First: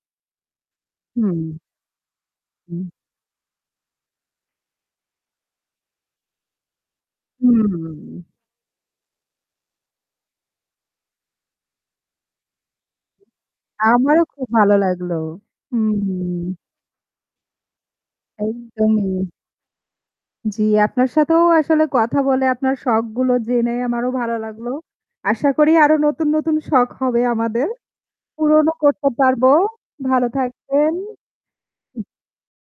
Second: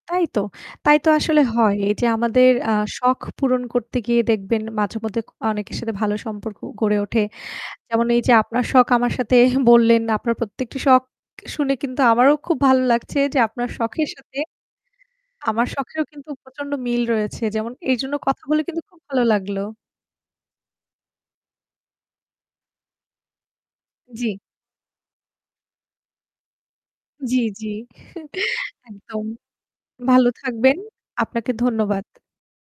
তাই তো তাই তো আসলে হুম। হয়। এই যে আমাদের আ হুম। শখ পূরণ করতে গিয়ে দেখবেন মাঝেমধ্যে অ অনেকের সাথে ভালো সম্পর্ক গড়ে ওঠে। যেমন এই হুম। যে আপনার শখ আমার সাথে বললেন, আপনার প্রত্যেকটি শখ শুনে কিন্তু আমারও খুব ভালো লাগছে যে আপনার শখের আমারও সাথে খুব ভালো লাগলো। আমার শখেও কিন্তু হুম। প্রচন্ড মিল রয়েছে। যেমন এই জন্য কথা বলে কিন্তু খুব ভালো একদমই। লাগলো। জ্বী, আপনার সাথেও আসলে কথা বলে আপনার শখগুলো জেনে আমারও জ্বি। ভালো লাগলো। আশা করি আরো নতুন, নতুন শখ হবে জ্বি, আমাদের। জ্বি। পুরণও করতে একদম। পারবো। ভালো ভালো থাকবেন। থাকবেন। আপনাকে ধন্যবাদ।